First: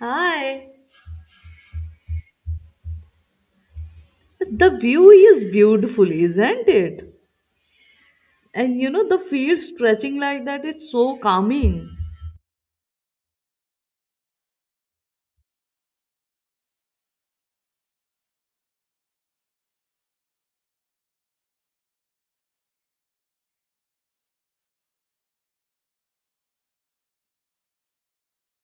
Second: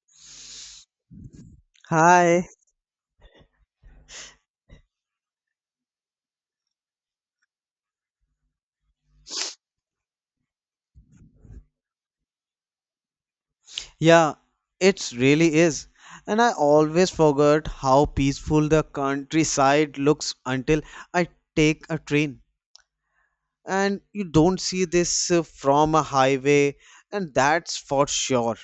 Hi. Hi. The view is beautiful, isn't it? And you know, the field stretching like that is so calming. Yeah, it really is. And I always forget how peaceful the countryside looks until I take a train. And you don't see this from a highway, and that's for sure.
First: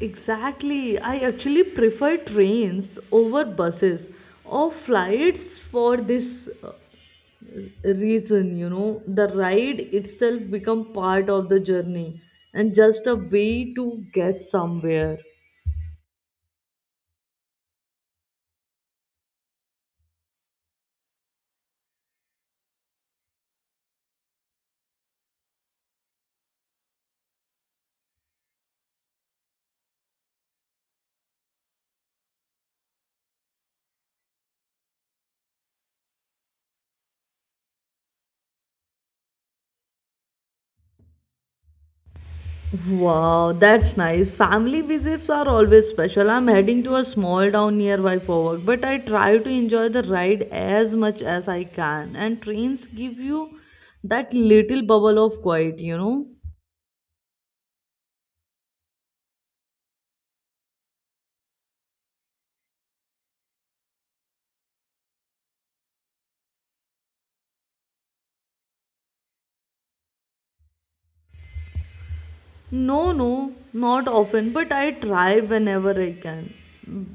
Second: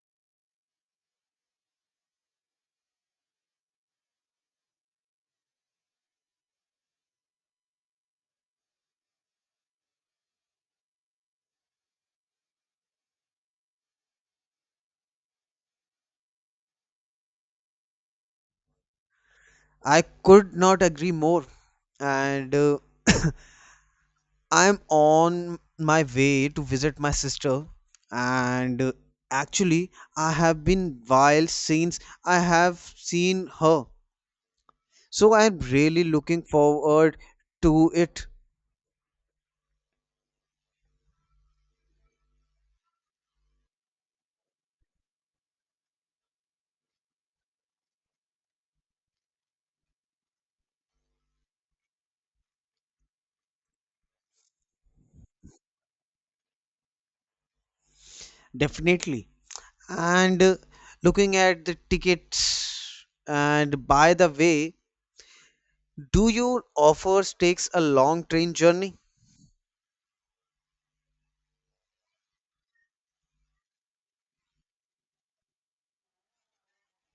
Exactly. I actually prefer trains over buses or flights for this reason, you know. The ride itself become part of the journey and just a way to get somewhere. I could not agree more. And I'm on my way to visit my sister, and actually, I have been while since I have seen her. So I'm really looking forward to it, Wow, that's nice. Family visits are always special. I'm heading to a small town nearby for work, but I try to enjoy the ride as much as I can. And trains give you that little bubble of quiet, you know? definitely. And looking at the tickets, and by the way, do your offers takes a long train journey? No, no, not often, but I try whenever I can.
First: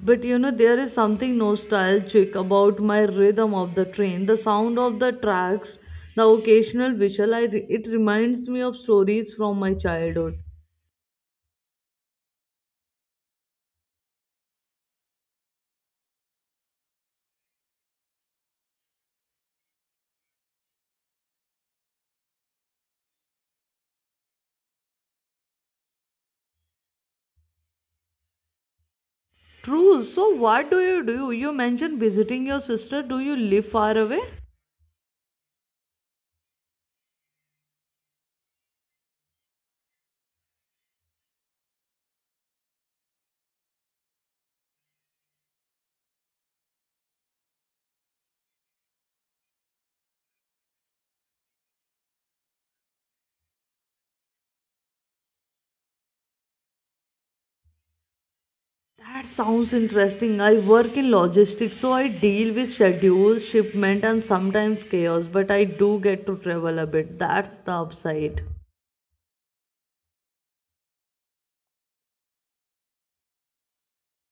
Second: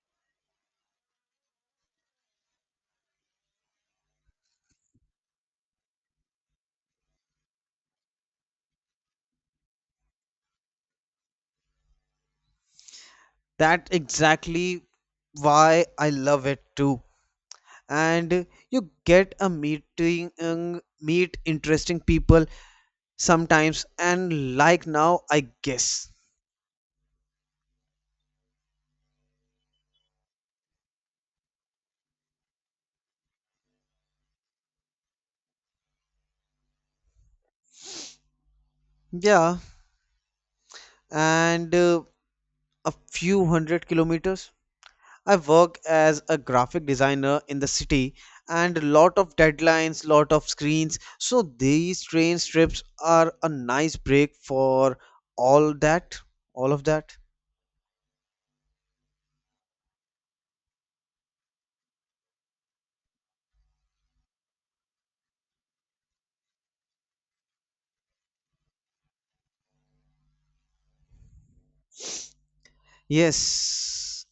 But you know, there is something nostalgic about my rhythm of the train, the sound of the tracks, the occasional whistle. It reminds me of stories from my childhood. That exactly why I love it too. And you get a meeting, meet interesting people sometimes, and like now, I guess. True. So what do? You mentioned visiting your sister. Do you live far away? Yeah, and a few hundred kilometers. I work as a graphic designer in the city and lot of deadlines, lot of screens. So these train trips are a nice break for all that, all of that. That sounds interesting. I work in logistics, so I deal with schedules, shipment, and sometimes chaos, but I do get to travel a bit. That's the upside. Yes.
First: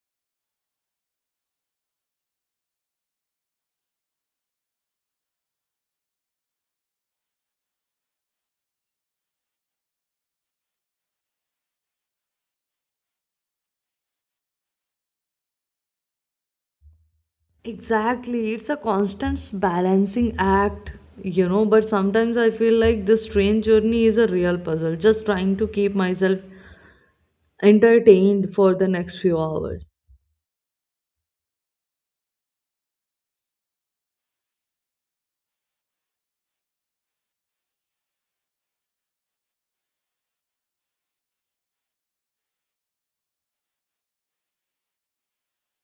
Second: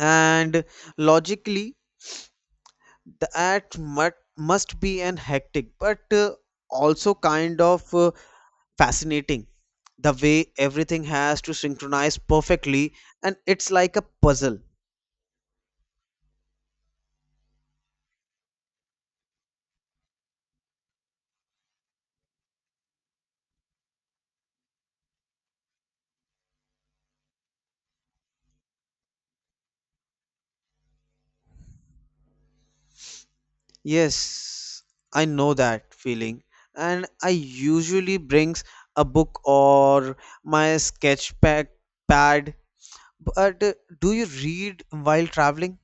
And logically, the must be an hectic, but also kind of fascinating. The way everything has to synchronize perfectly, and it's like a puzzle. Exactly. It's a constant balancing act, you know, but sometimes I feel like this train journey is a real puzzle, just trying to keep myself entertained for the next few hours. Yes, I know that feeling. And I usually brings a book or my sketch pack pad. But do you read while traveling?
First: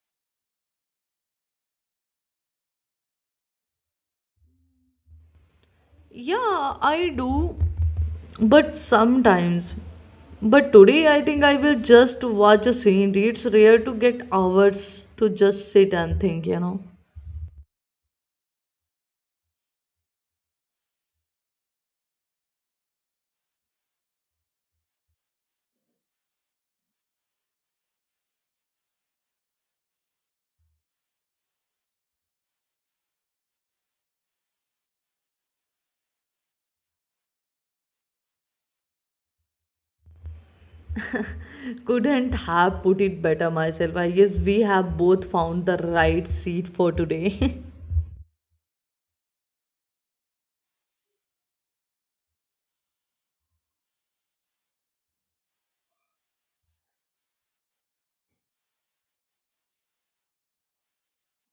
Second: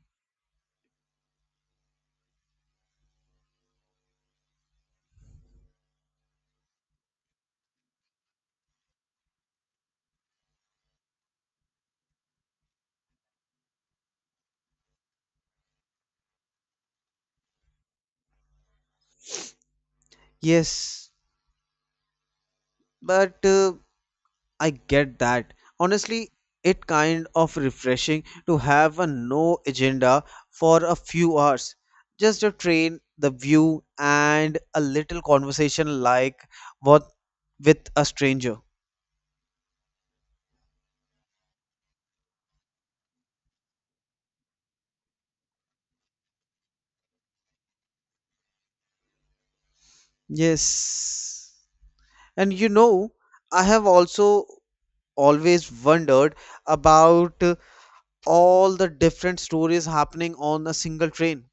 Yeah, I do. But sometimes, but today I think I will just watch a scenery. It's rare to get hours to just sit and think, you know. Yes, but I get that. Honestly, it kind of refreshing to have a no agenda for a few hours. Just a train, the view, and a little conversation like what with a stranger. Couldn't have put it better myself. I guess we have both found the right seat for today. Yes. And you know, I have also always wondered about all the different stories happening on a single train.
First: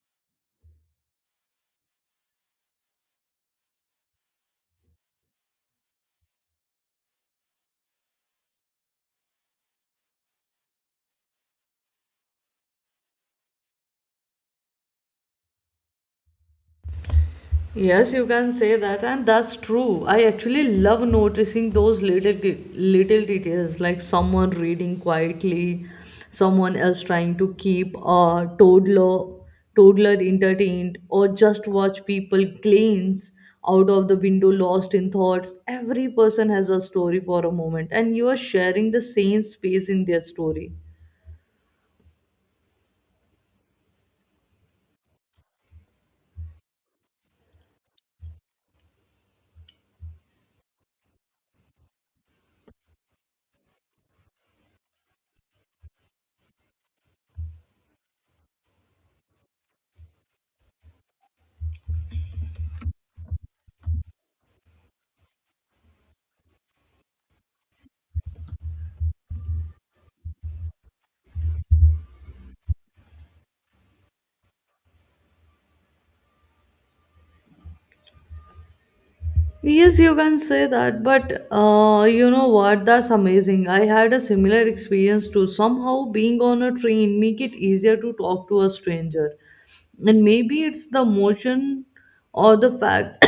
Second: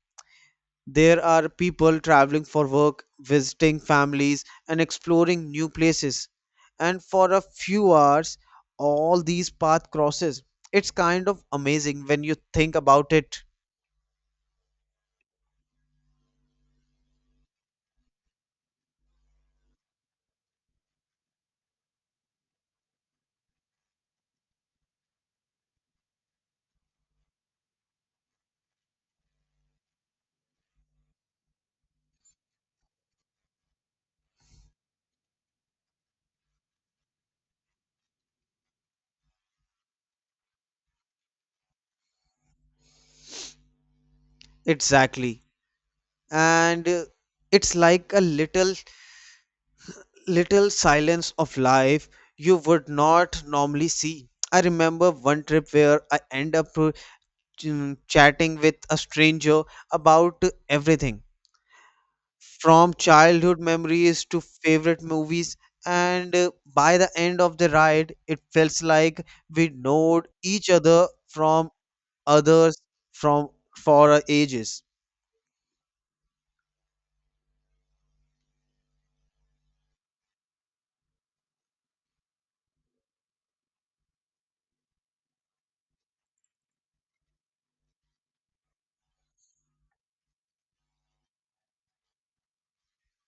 There are people traveling for work, visiting families, and exploring new places. And for a few hours, all these path crosses. It's kind of amazing when you think about it Yes, you can say that, and that's true. I actually love noticing those little details, like someone reading quietly, someone else trying to keep a toddler entertained, or just watch people glance out of the window, lost in thoughts. Every person has a story for a moment, and you are sharing the same space in their story. exactly. And it's like a little silence of life you would not normally see. I remember one trip where I end up ch- chatting with a stranger about everything from childhood memories to favorite movies and by the end of the ride it felt like we knowed each other from others from for ages. Yes, you can say that, but you know what? That's amazing. I had a similar experience too. Somehow, being on a train make it easier to talk to a stranger, and maybe it's the motion or the fact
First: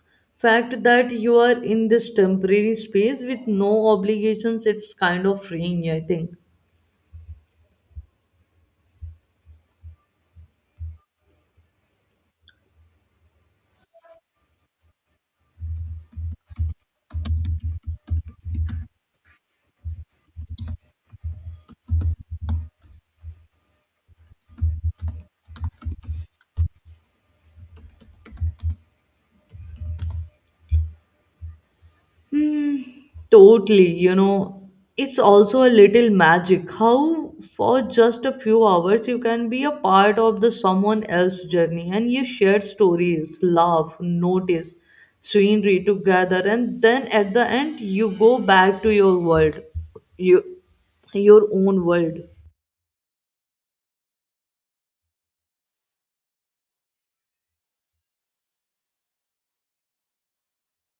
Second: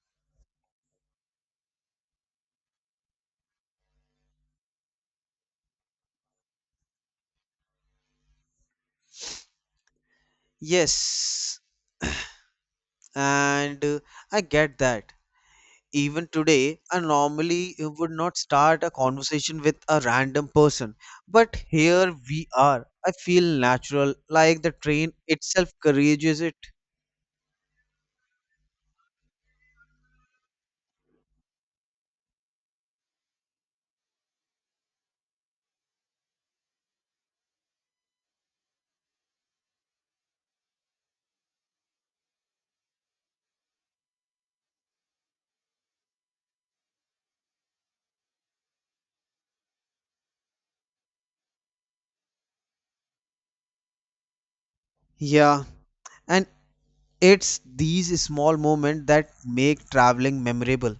fact that you are in this temporary space with no obligations. It's kind of freeing, I think. Yes, and I get that. Even today I normally would not start a conversation with a random person, but here we are, I feel natural, like the train itself courageous it. Totally, you know, it's also a little magic how for just a few hours you can be a part of the someone else's journey and you share stories, laugh, notice scenery together and then at the end you go back to your world, you, your own world. Yeah, and it's these small moments that make traveling memorable.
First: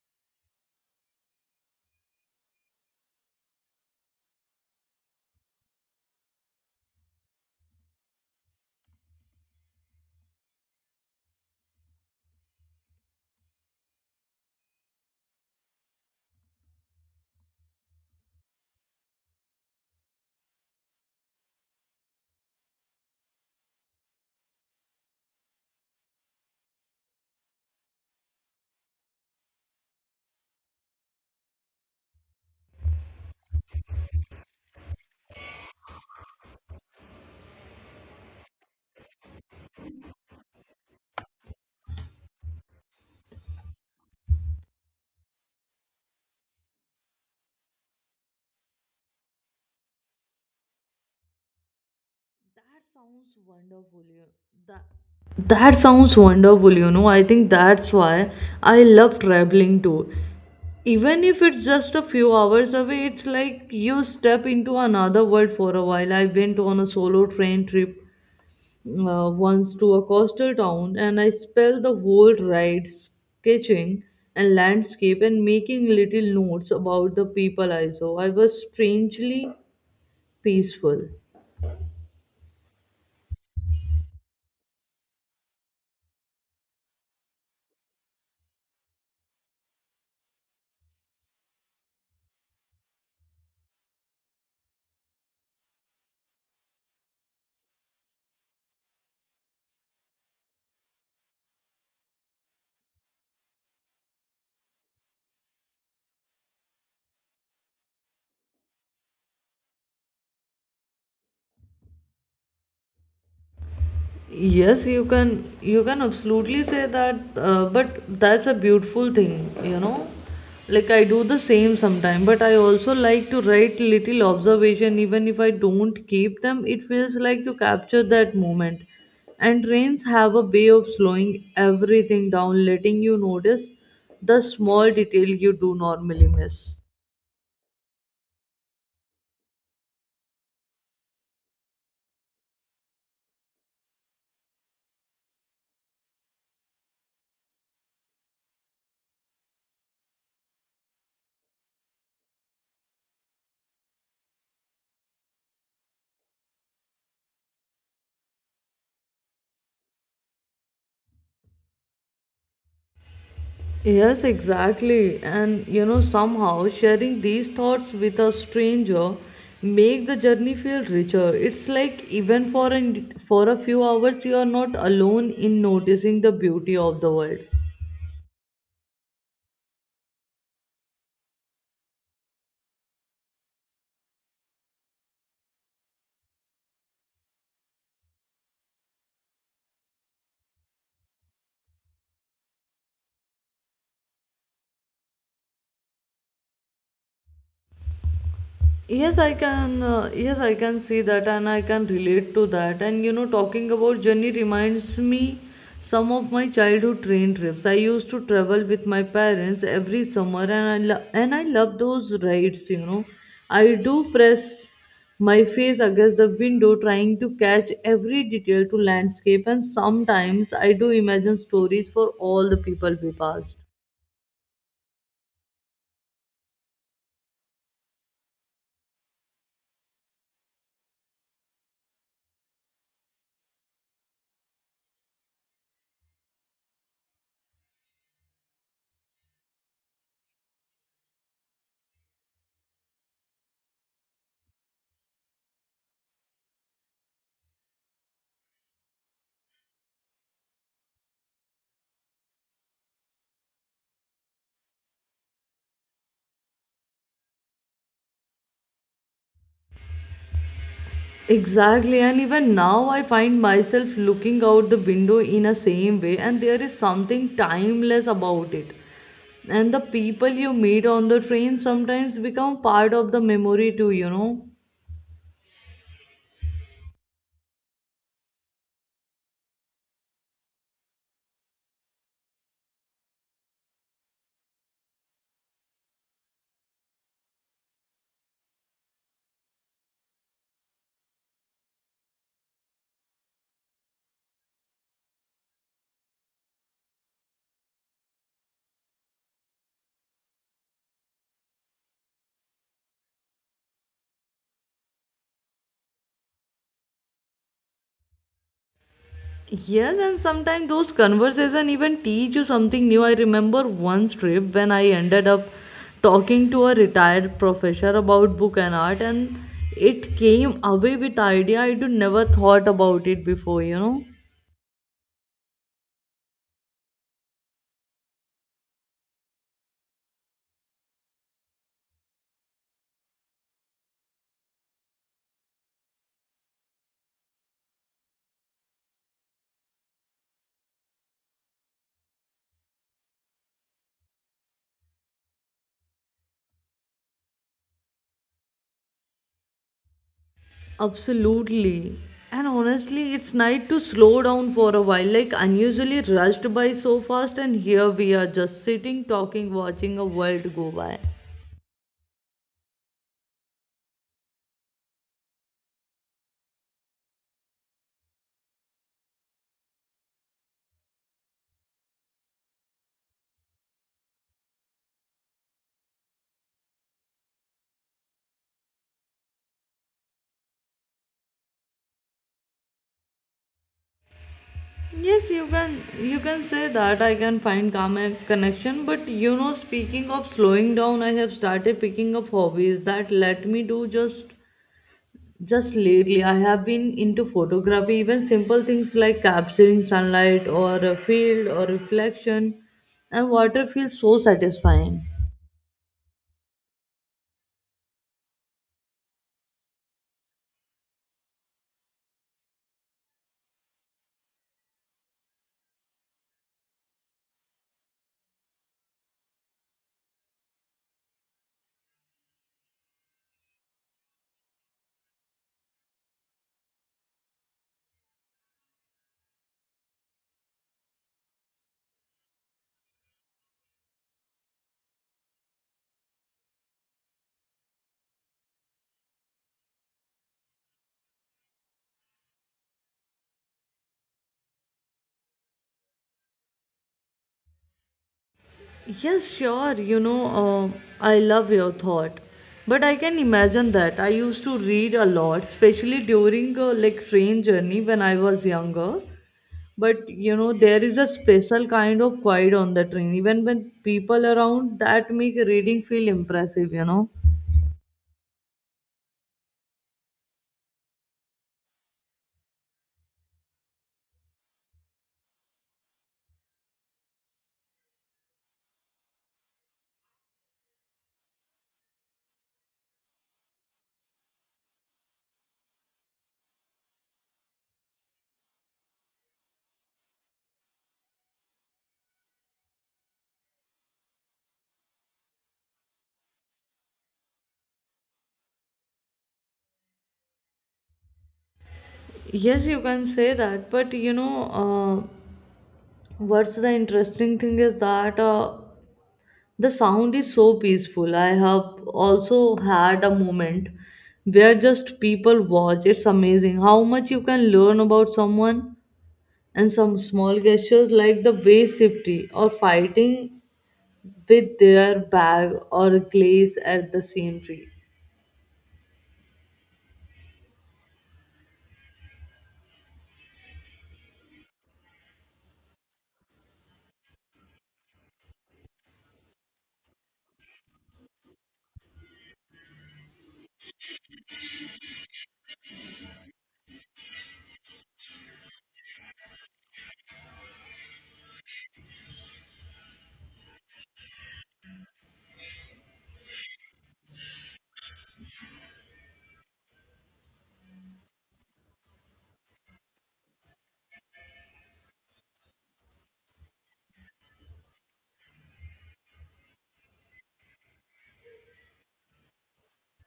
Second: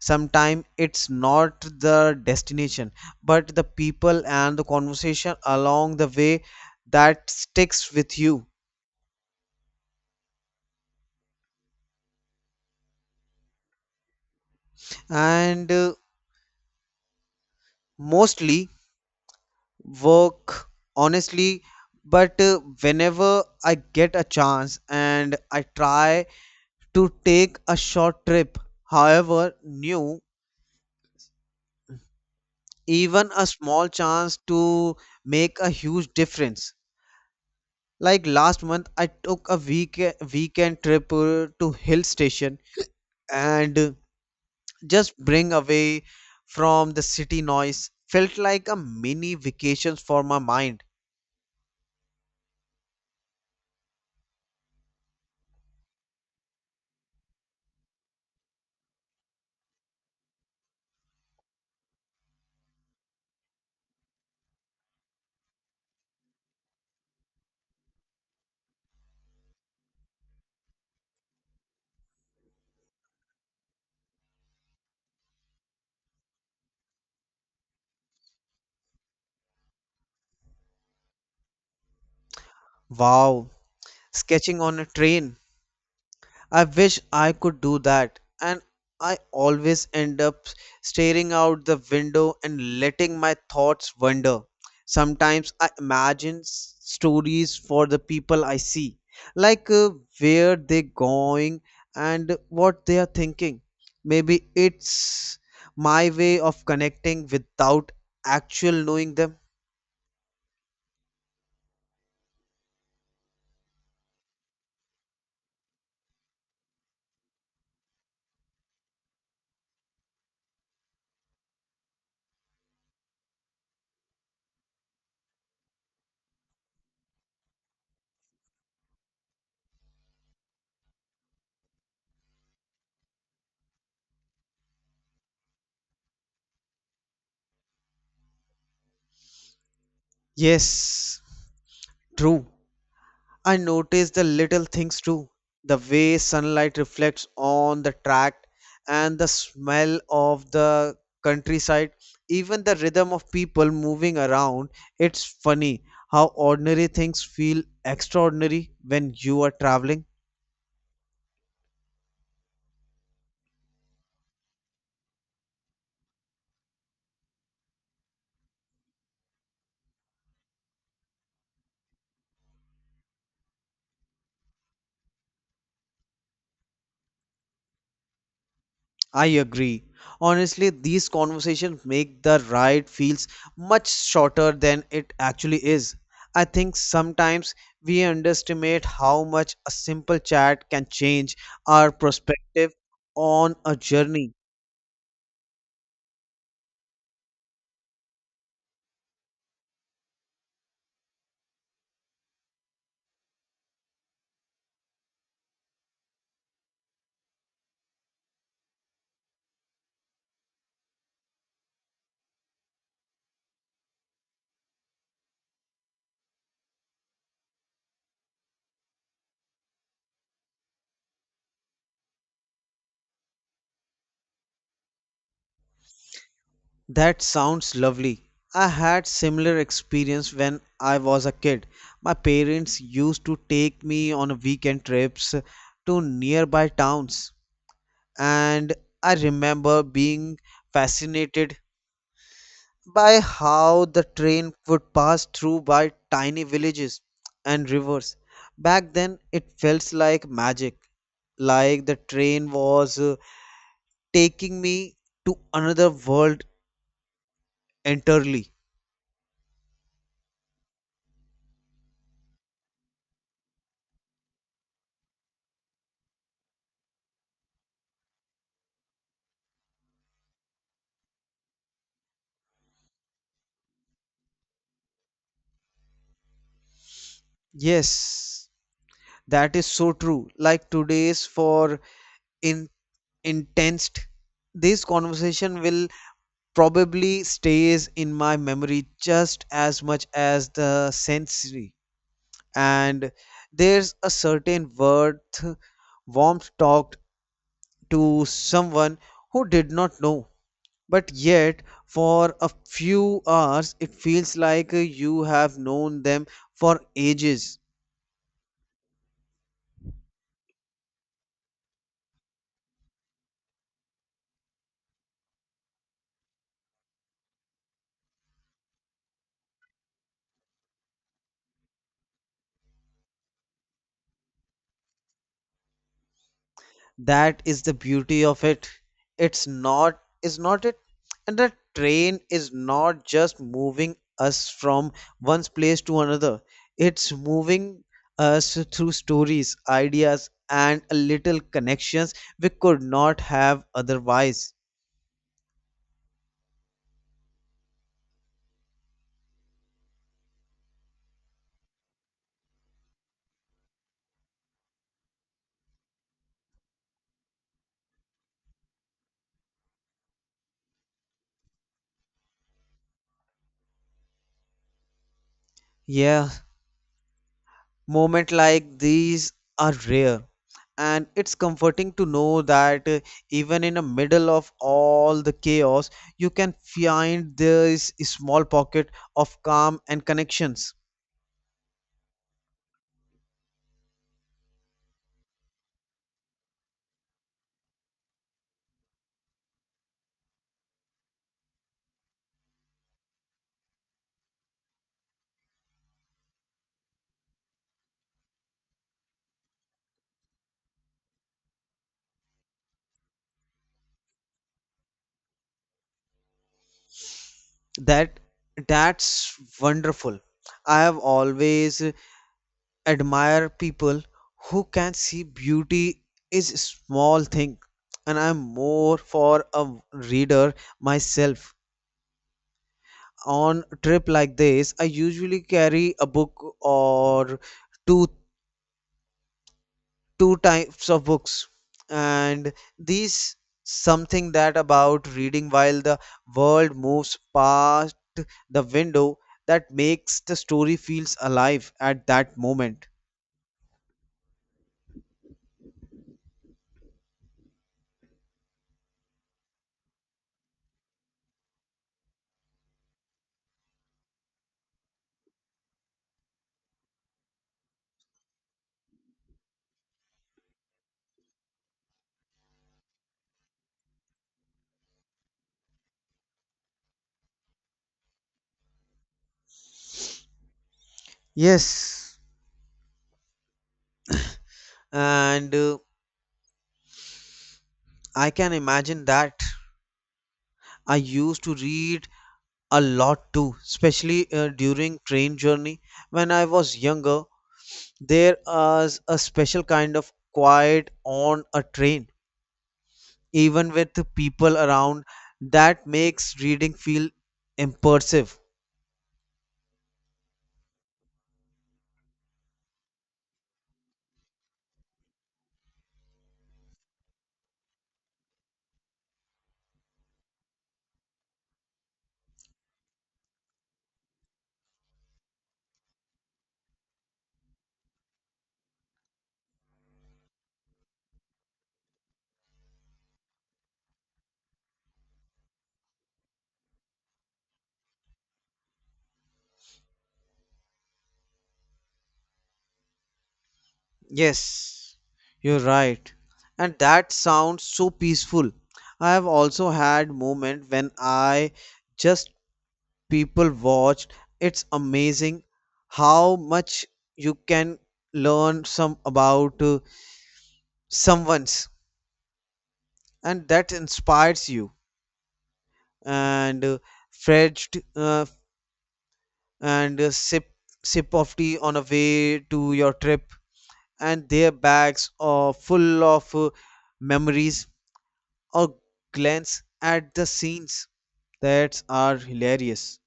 Sometimes it's not the destination but the people and the conversation along the way that sticks with you, and mostly work honestly, but whenever I get a chance and I try to take a short trip however new, even a small chance to make a huge difference. Like last month I took a weekend trip to hill station, and just bring away from the city noise felt like a mini vacations for my mind. That sounds wonderful. You that That sounds wonderful. You know, I think that's why I love traveling too. Even if it's just a few hours away, it's like you step into another world for a while. I went on a solo train trip once to a coastal town, and I spent the whole ride sketching and landscape and making little notes about the people I saw. I was strangely peaceful. Wow, sketching on a train, I wish I could do that, and I always end up staring out the window and letting my thoughts wander. Sometimes I imagine stories for the people I see, like where they're going and what they are thinking. Maybe it's my way of connecting without actual knowing them. Yes, you can absolutely say that, but that's a beautiful thing, you know. Like I do the same sometime, but I also like to write little observation even if I don't keep them. It feels like to capture that moment. And trains have a way of slowing everything down, letting you notice the small detail you do normally miss. Yes, true. I notice the little things too, the way sunlight reflects on the tract and the smell of the countryside, even the rhythm of people moving around. It's funny how ordinary things feel extraordinary when you are traveling. Yes, exactly. And you know, somehow sharing these thoughts with a stranger make the journey feel richer. It's like for a few hours you are not alone in noticing the beauty of the world. I agree. Honestly, these conversations make the ride feels much shorter than it actually is. I think sometimes we underestimate how much a simple chat can change our perspective on a journey. Yes, I can yes I can see that and I can relate to that. And you know, talking about journey reminds me some of my childhood train trips. I used to travel with my parents every summer, and I love those rides, you know. I do press my face against the window trying to catch every detail to landscape, and sometimes I do imagine stories for all the people we passed. That sounds lovely. I had similar experience when I was a kid. My parents used to take me on weekend trips to nearby towns, and I remember being fascinated by how the train would pass through by tiny villages and rivers. Back then, it felt like magic, like the train was taking me to another world entirely. Exactly, and even now I find myself looking out the window in a same way, and there is something timeless about it. And the people you meet on the train sometimes become part of the memory too, you know. Yes, that is so true. Like today's for in intense, this conversation will probably stays in my memory just as much as the sensory, and there's a certain worth warmth talked to someone who did not know, but yet for a few hours it feels like you have known them for ages. Yes, and sometimes those conversation even teach you something new. I remember one trip when I ended up talking to a retired professor about book and art, and it came away with idea I do never thought about it before, you know. That is the beauty of it, it's not is not it, and the train is not just moving us from one place to another, it's moving us through stories, ideas, and a little connections we could not have otherwise. Absolutely. And honestly, it's nice to slow down for a while, like unusually rushed by so fast, and here we are just sitting, talking, watching a world go by. Yeah, moments like these are rare, and it's comforting to know that even in the middle of all the chaos, you can find this small pocket of calm and connections. Yes, you can say that I can find calm and connection, but you know, speaking of slowing down, I have started picking up hobbies that let me do just lately. I have been into photography, even simple things like capturing sunlight or a field or reflection, and water feels so satisfying. That that's wonderful. I have always admired people who can see beauty is a small thing, and I'm more for a reader myself. On trip like this I usually carry a book or two two types of books, and these something that about reading while the world moves past the window, that makes the story feels alive at that moment. Yes, sure, you know, I love your thought. But I can imagine that. I used to read a lot, especially during like train journey when I was younger. But you know, there is a special kind of quiet on the train, even when people around that make reading feel impressive, you know. Yes, and I can imagine that. I used to read a lot too, especially during train journey when I was younger. There is a special kind of quiet on a train, even with the people around, that makes reading feel immersive. Yes, you can say that, but you know, what's the interesting thing is that the sound is so peaceful. I have also had a moment where just people watch. It's amazing how much you can learn about someone and some small gestures like the way safety or fighting with their bag or glaze at the scenery. Yes, you're right. And that sounds so peaceful. I have also had moment when I just people watched. It's amazing how much you can learn some about someone's and that inspires you. And fetched and a sip of tea on the way to your trip, and their bags are full of memories or glance at the scenes that are hilarious.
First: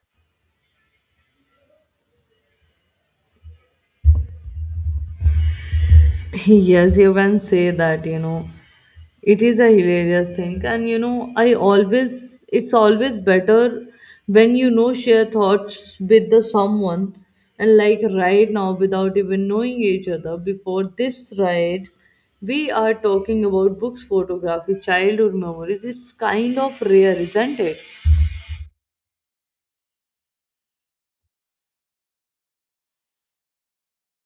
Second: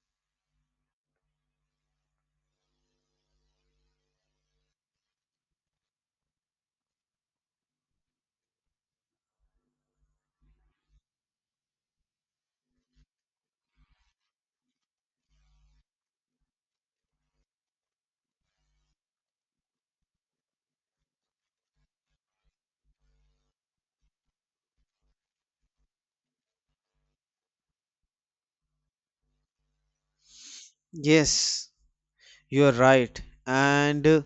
Yes, you can say that, you know. It is a hilarious thing, and you know, I always it's always better when you know share thoughts with the someone. And like right now, without even knowing each other before this ride, we are talking about books, photography, childhood memories. It's kind of rare, isn't it? Yes, you are right, and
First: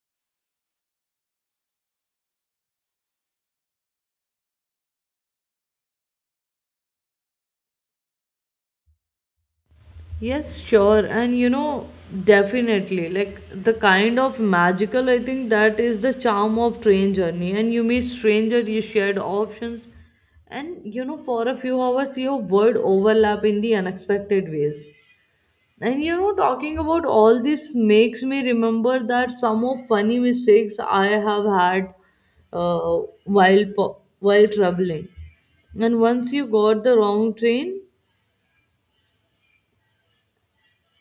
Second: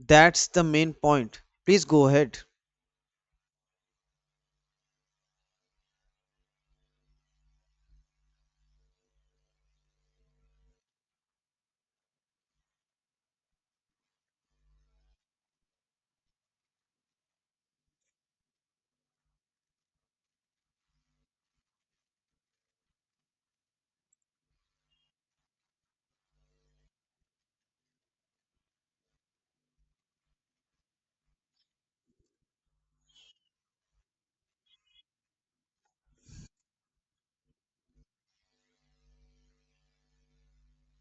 that's the main point, please go ahead. Yes, sure. And you know, definitely, like the kind of magical, I think that is the charm of train journey. And you meet stranger, you shared options, and you know, for a few hours, your world overlap in the unexpected ways. And you know, talking about all this makes me remember that some of funny mistakes I have had uh, while traveling. And once you got the wrong train,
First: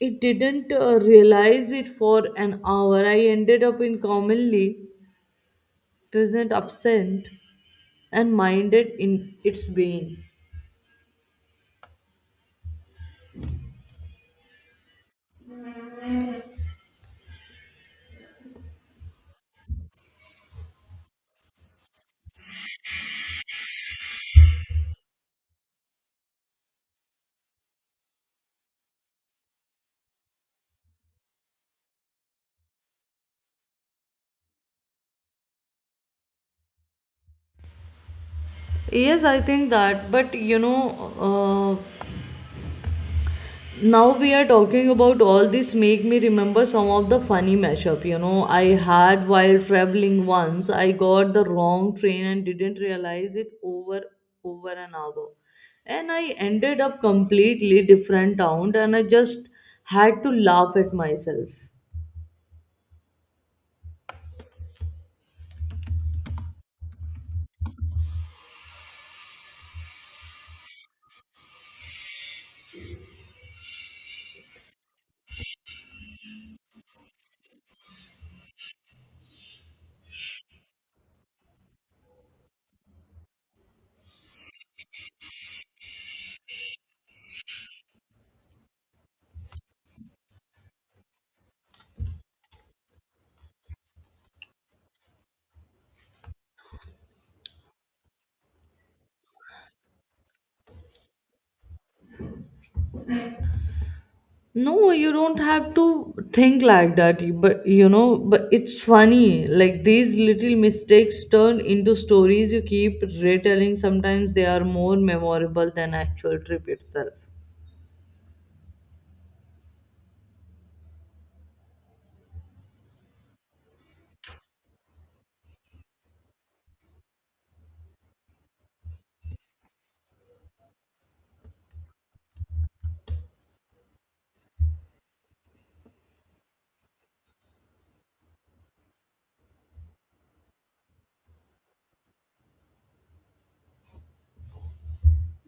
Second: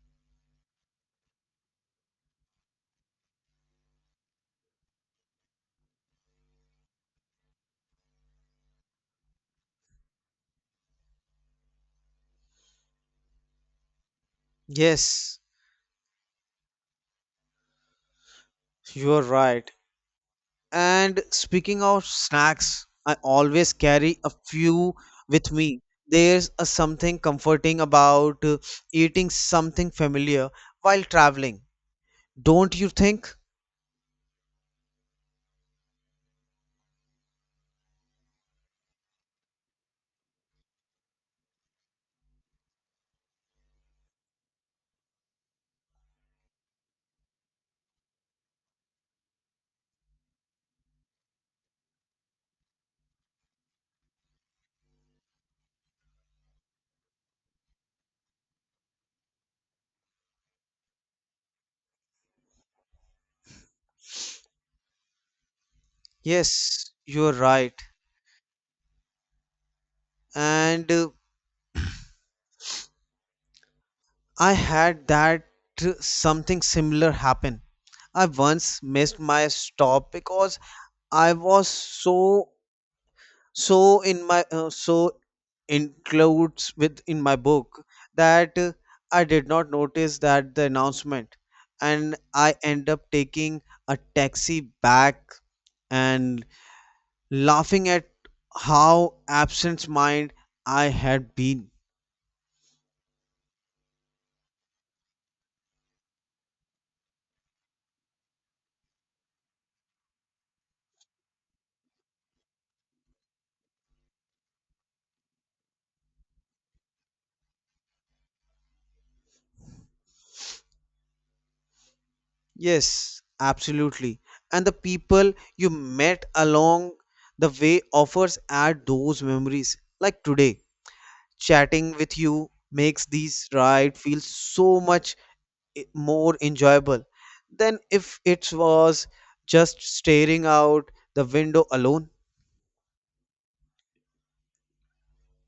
it didn't realize it for an hour. I ended up in commonly present absent and minded in its being. Yes, you are right. And speaking of snacks, I always carry a few with me. There's a something comforting about eating something familiar while traveling. Don't you think? Yes, I think that, but you know, now we are talking about all this make me remember some of the funny mashup, you know, I had while traveling. Once I got the wrong train and didn't realize it over an hour, and I ended up completely different town, and I just had to laugh at myself. Yes, you're right. And I had that something similar happen. I once missed my stop because I was so in my so includes with in my book that I did not notice that the announcement and I end up taking a taxi back and laughing at how absent mind I had been. No, you don't have to think like that. But you know, but it's funny. Like these little mistakes turn into stories you keep retelling. Sometimes they are more memorable than actual trip itself. Yes, absolutely. And the people you met along the way offers add those memories. Like today chatting with you makes these ride feel so much more enjoyable than if it was just staring out the window alone.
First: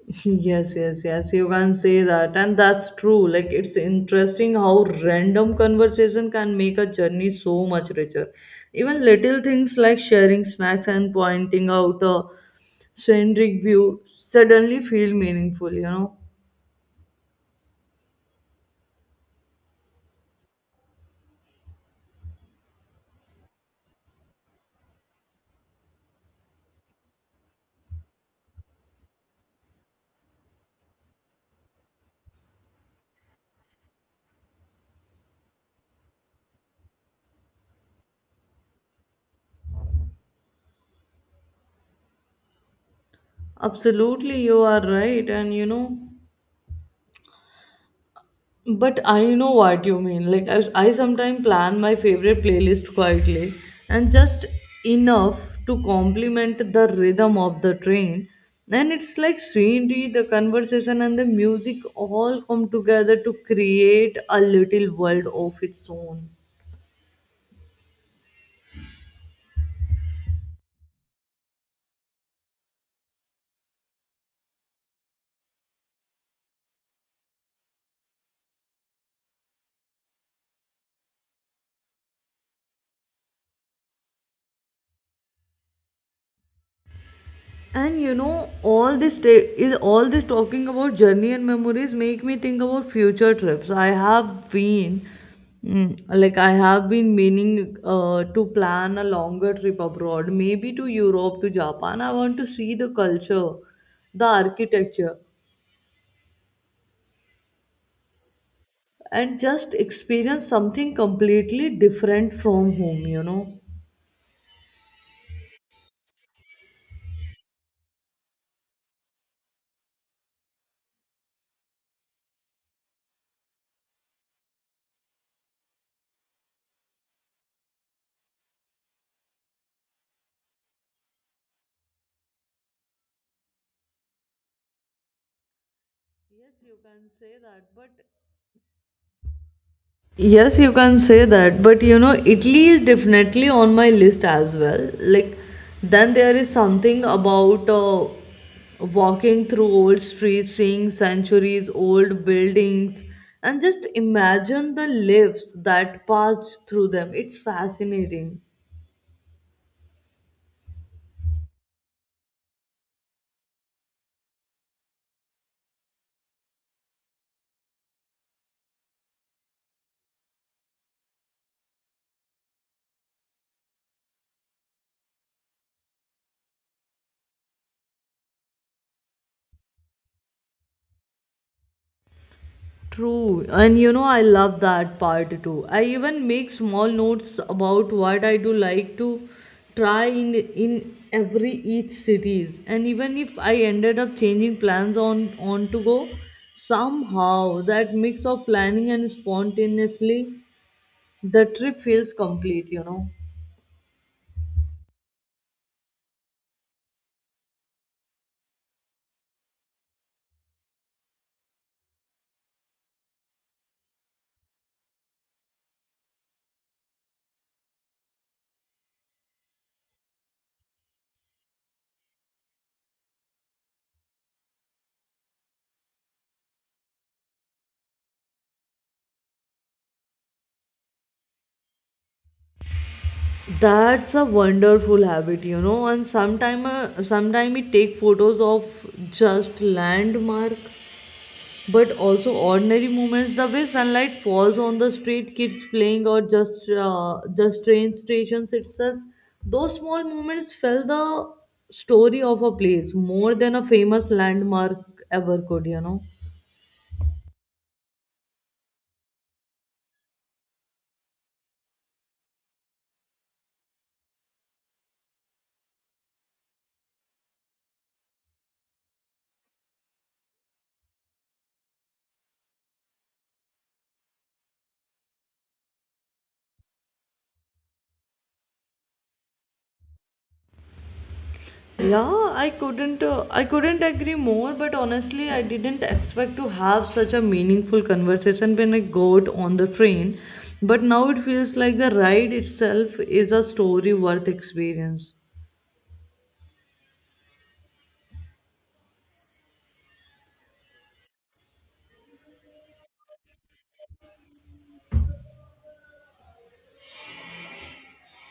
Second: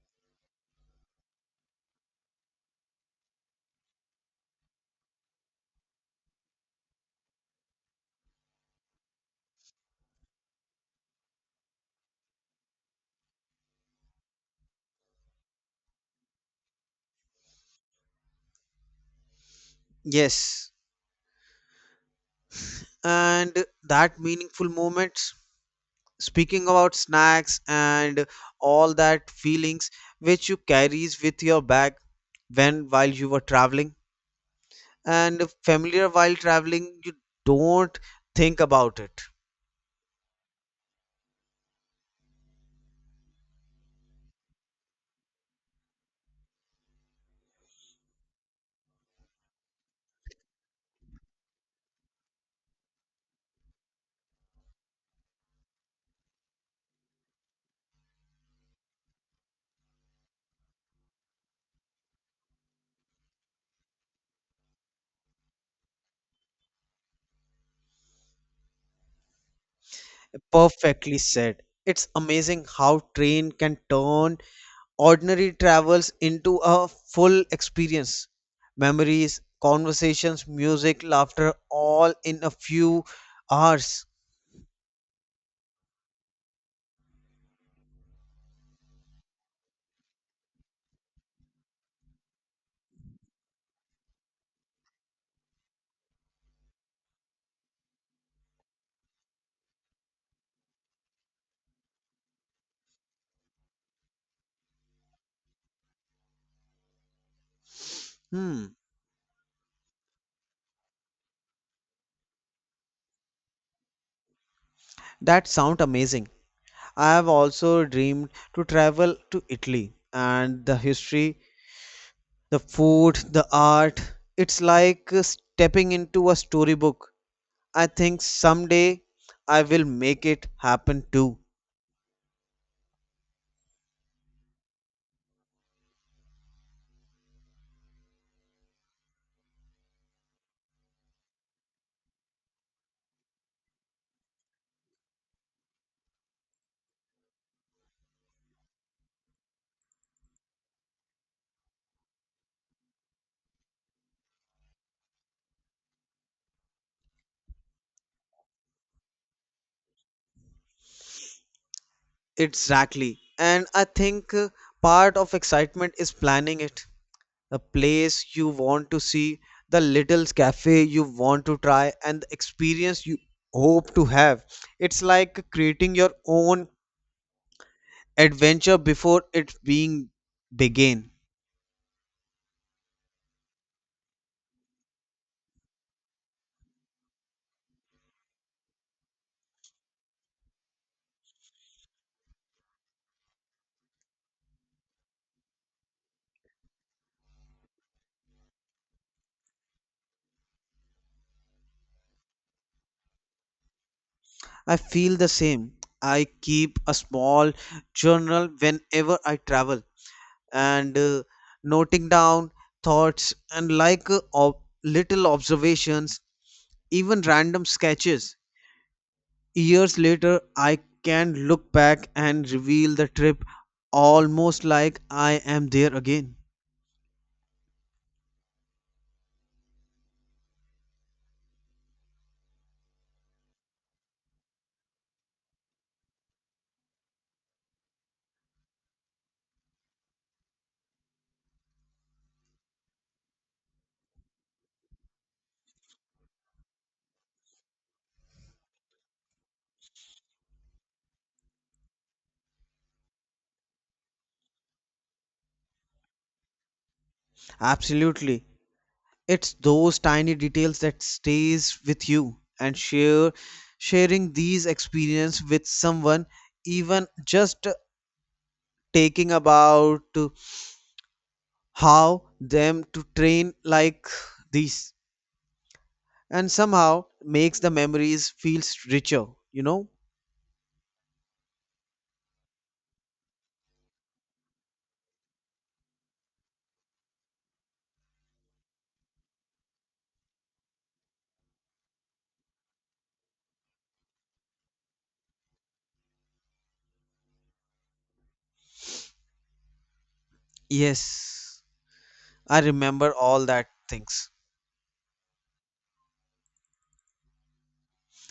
Yes, yes, yes. You can say that, and that's true. Like it's interesting how random conversation can make a journey so much richer. Even little things like sharing snacks and pointing out a scenic view suddenly feel meaningful. You know. Yes, and that meaningful moments, speaking about snacks and all that feelings which you carries with your bag when while you were traveling and familiar while traveling, you don't think about it. Absolutely, you are right. And you know, but I know what you mean. Like, I sometimes plan my favorite playlist quietly and just enough to complement the rhythm of the train. And it's like scenery, the conversation, and the music all come together to create a little world of its own. Perfectly said. It's amazing how train can turn ordinary travels into a full experience. Memories, conversations, music, laughter, all in a few hours. And you know, all this talking about journey and memories make me think about future trips. I have been, I have been meaning to plan a longer trip abroad, maybe to Europe, to Japan. I want to see the culture, the architecture, Hmm, and just experience something completely different from home. You know. that sounds amazing. I have also dreamed to travel to Italy, and the history, the food, the art. It's like stepping into a storybook. I think someday I will make it happen too. Yes, you can say that, but yes, you can say that, but you know, Italy is definitely on my list as well. Like, then there is something about walking through old streets, seeing centuries old buildings, and just imagine the lives that passed through them. It's fascinating. Exactly. And I think part of excitement is planning it. The place you want to see, the little cafe you want to try, and the experience you hope to have. It's like creating your own adventure before it being begin. True, and you know, I love that part too. I even make small notes about what I do like to try in every each cities. And even if I ended up changing plans on to go, somehow that mix of planning and spontaneously, the trip feels complete. You know. I feel the same. I keep a small journal whenever I travel and noting down thoughts and like little observations, even random sketches. Years later, I can look back and reveal the trip almost like I am there again. That's a wonderful habit, you know. And sometime, sometime we take photos of just landmark, but also ordinary moments, the way sunlight falls on the street, kids playing, or just train stations itself. Those small moments felt the story of a place more than a famous landmark ever could. You know. Absolutely. It's those tiny details that stays with you, and share sharing these experience with someone, even just taking about how them to train like these, and somehow makes the memories feels richer, you know? Yeah, I couldn't agree more. But honestly, I didn't expect to have such a meaningful conversation when I got on the train. But now it feels like the ride itself is a story worth experience. Yes. I remember all that things.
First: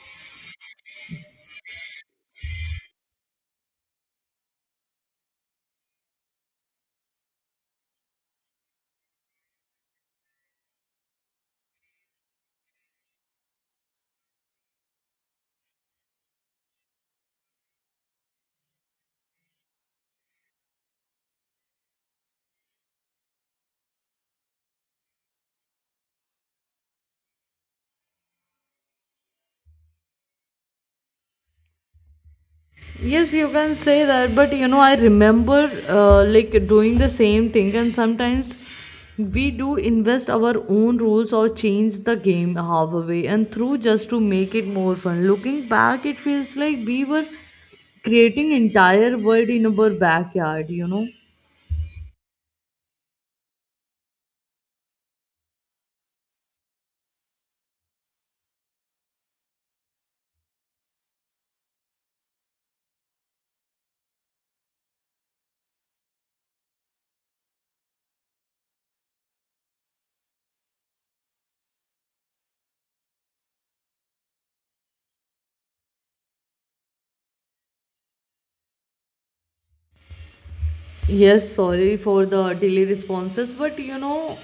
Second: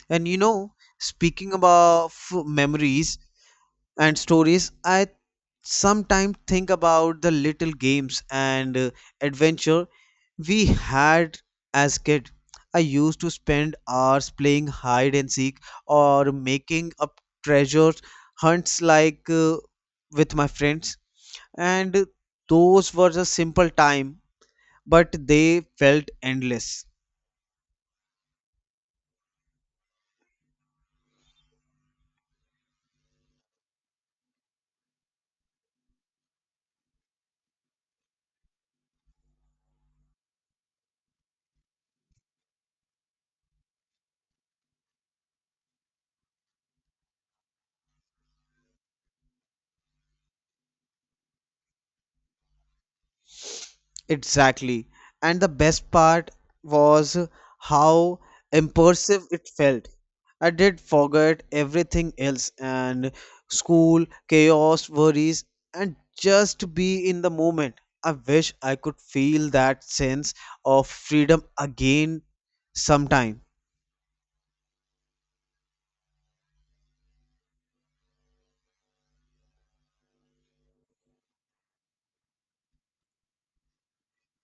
And you know, speaking about memories and stories, I sometimes think about the little games and adventure we had as kid. I used to spend hours playing hide and seek or making up treasure hunts like with my friends. And those were a simple time, but they felt endless. Yes, you can say that, but you know, I remember like doing the same thing, and sometimes we do invest our own rules or change the game halfway and through just to make it more fun. Looking back, it feels like we were creating entire world in our backyard. You know. Exactly. And the best part was how immersive it felt. I did forget everything else, and school, chaos, worries, and just be in the moment. I wish I could feel that sense of freedom again sometime. Yes, sorry for the delay responses, but you know,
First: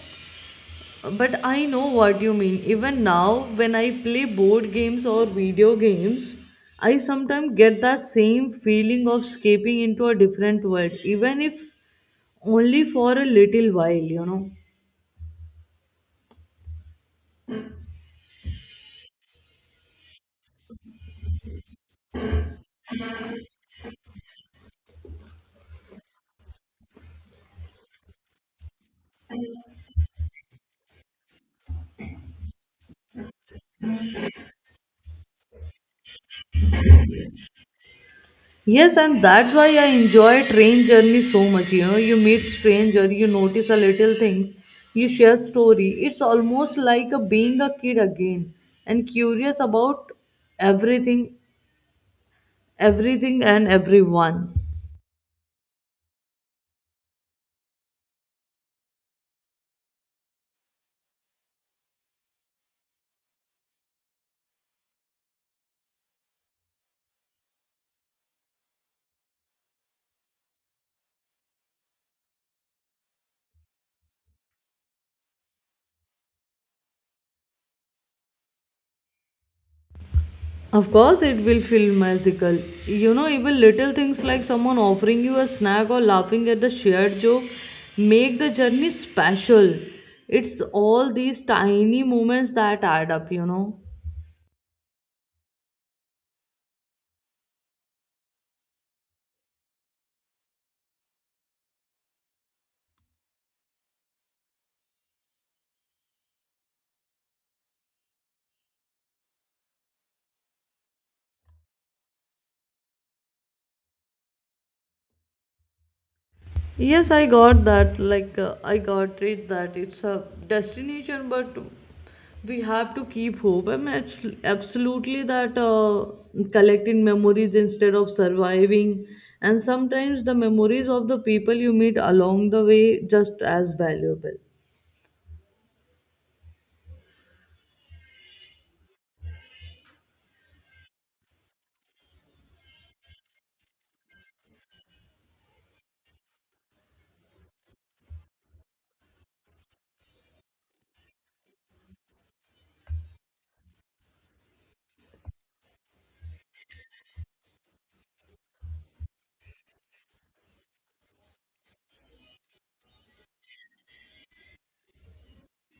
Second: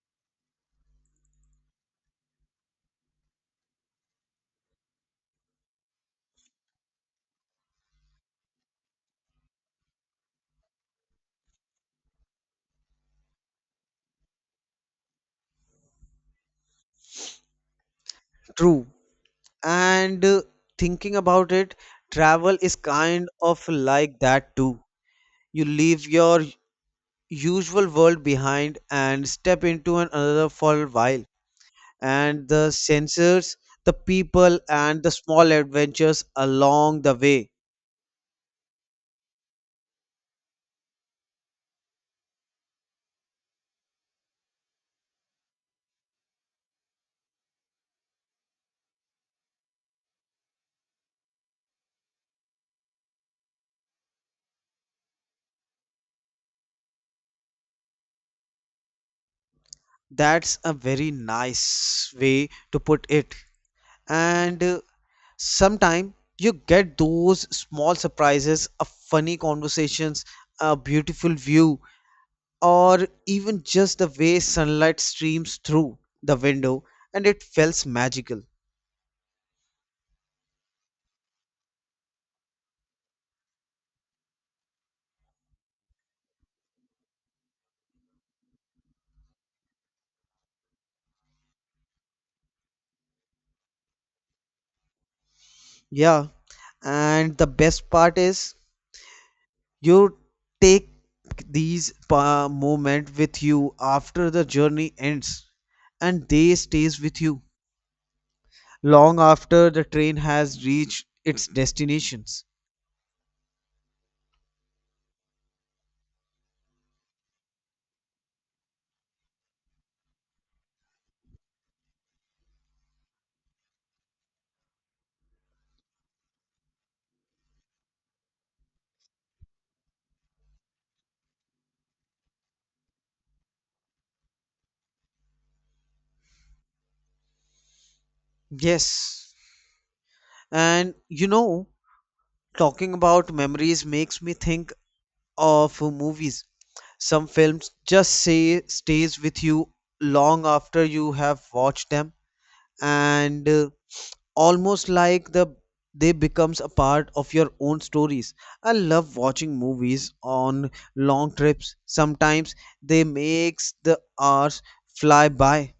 but I know what you mean. Even now, when I play board games or video games, I sometimes get that same feeling of escaping into a different world, even if only for a little while, you know. True. And thinking about it, travel is kind of like that too. You leave your usual world behind and step into another for a while, and the sensors, the people, and the small adventures along the way. Yes, and that's why I enjoy train journey so much. You know, you meet stranger, you notice a little things, you share story. It's almost like a being a kid again and curious about everything, and everyone. That's a very nice way to put it, and sometime you get those small surprises, a funny conversations, a beautiful view, or even just the way sunlight streams through the window, and it feels magical. Of course, it will feel magical. You know, even little things like someone offering you a snack or laughing at the shared joke make the journey special. It's all these tiny moments that add up, you know. Yeah, and the best part is you take these moment with you after the journey ends, and they stays with you long after the train has reached its destinations. Yes, I got that. Like, I got it that it's a destination, but we have to keep hope. I mean, it's absolutely that collecting memories instead of surviving. And sometimes the memories of the people you meet along the way just as valuable. Yes. And you know, talking about memories makes me think of movies. Some films just say stays with you long after you have watched them, and almost like the they becomes a part of your own stories. I love watching movies on long trips, sometimes they makes the hours fly by.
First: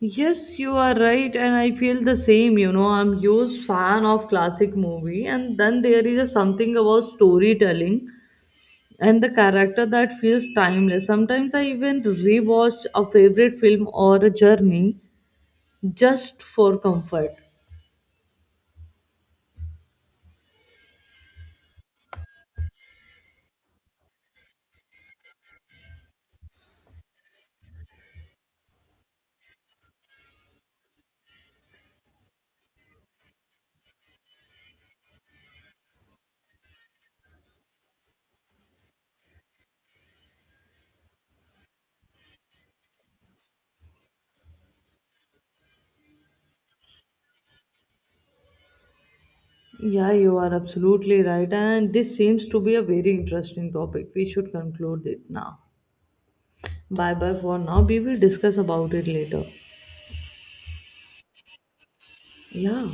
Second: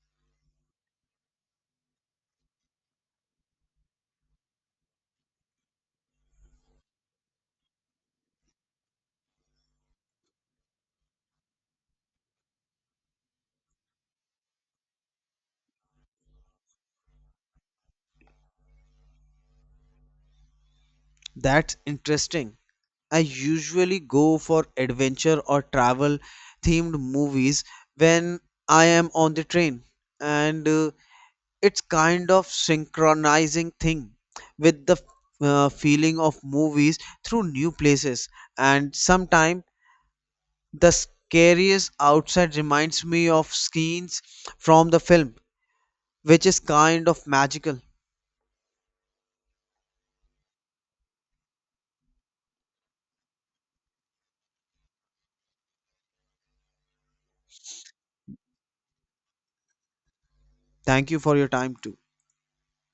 Yes, you are right, and I feel the same. You know, I'm huge fan of classic movie, and then there is a something about storytelling and the character that feels timeless. Sometimes I even rewatch a favorite film or a journey just for comfort. That's interesting. I usually go for adventure or travel themed movies when I am on the train, and it's kind of synchronizing thing with the feeling of movies through new places, and sometimes the scariest outside reminds me of scenes from the film, which is kind of magical. Yeah, you are absolutely right, and this seems to be a very interesting topic. We should conclude it now. Bye bye for now. We will discuss about it later. Thank you for your time too. Yeah.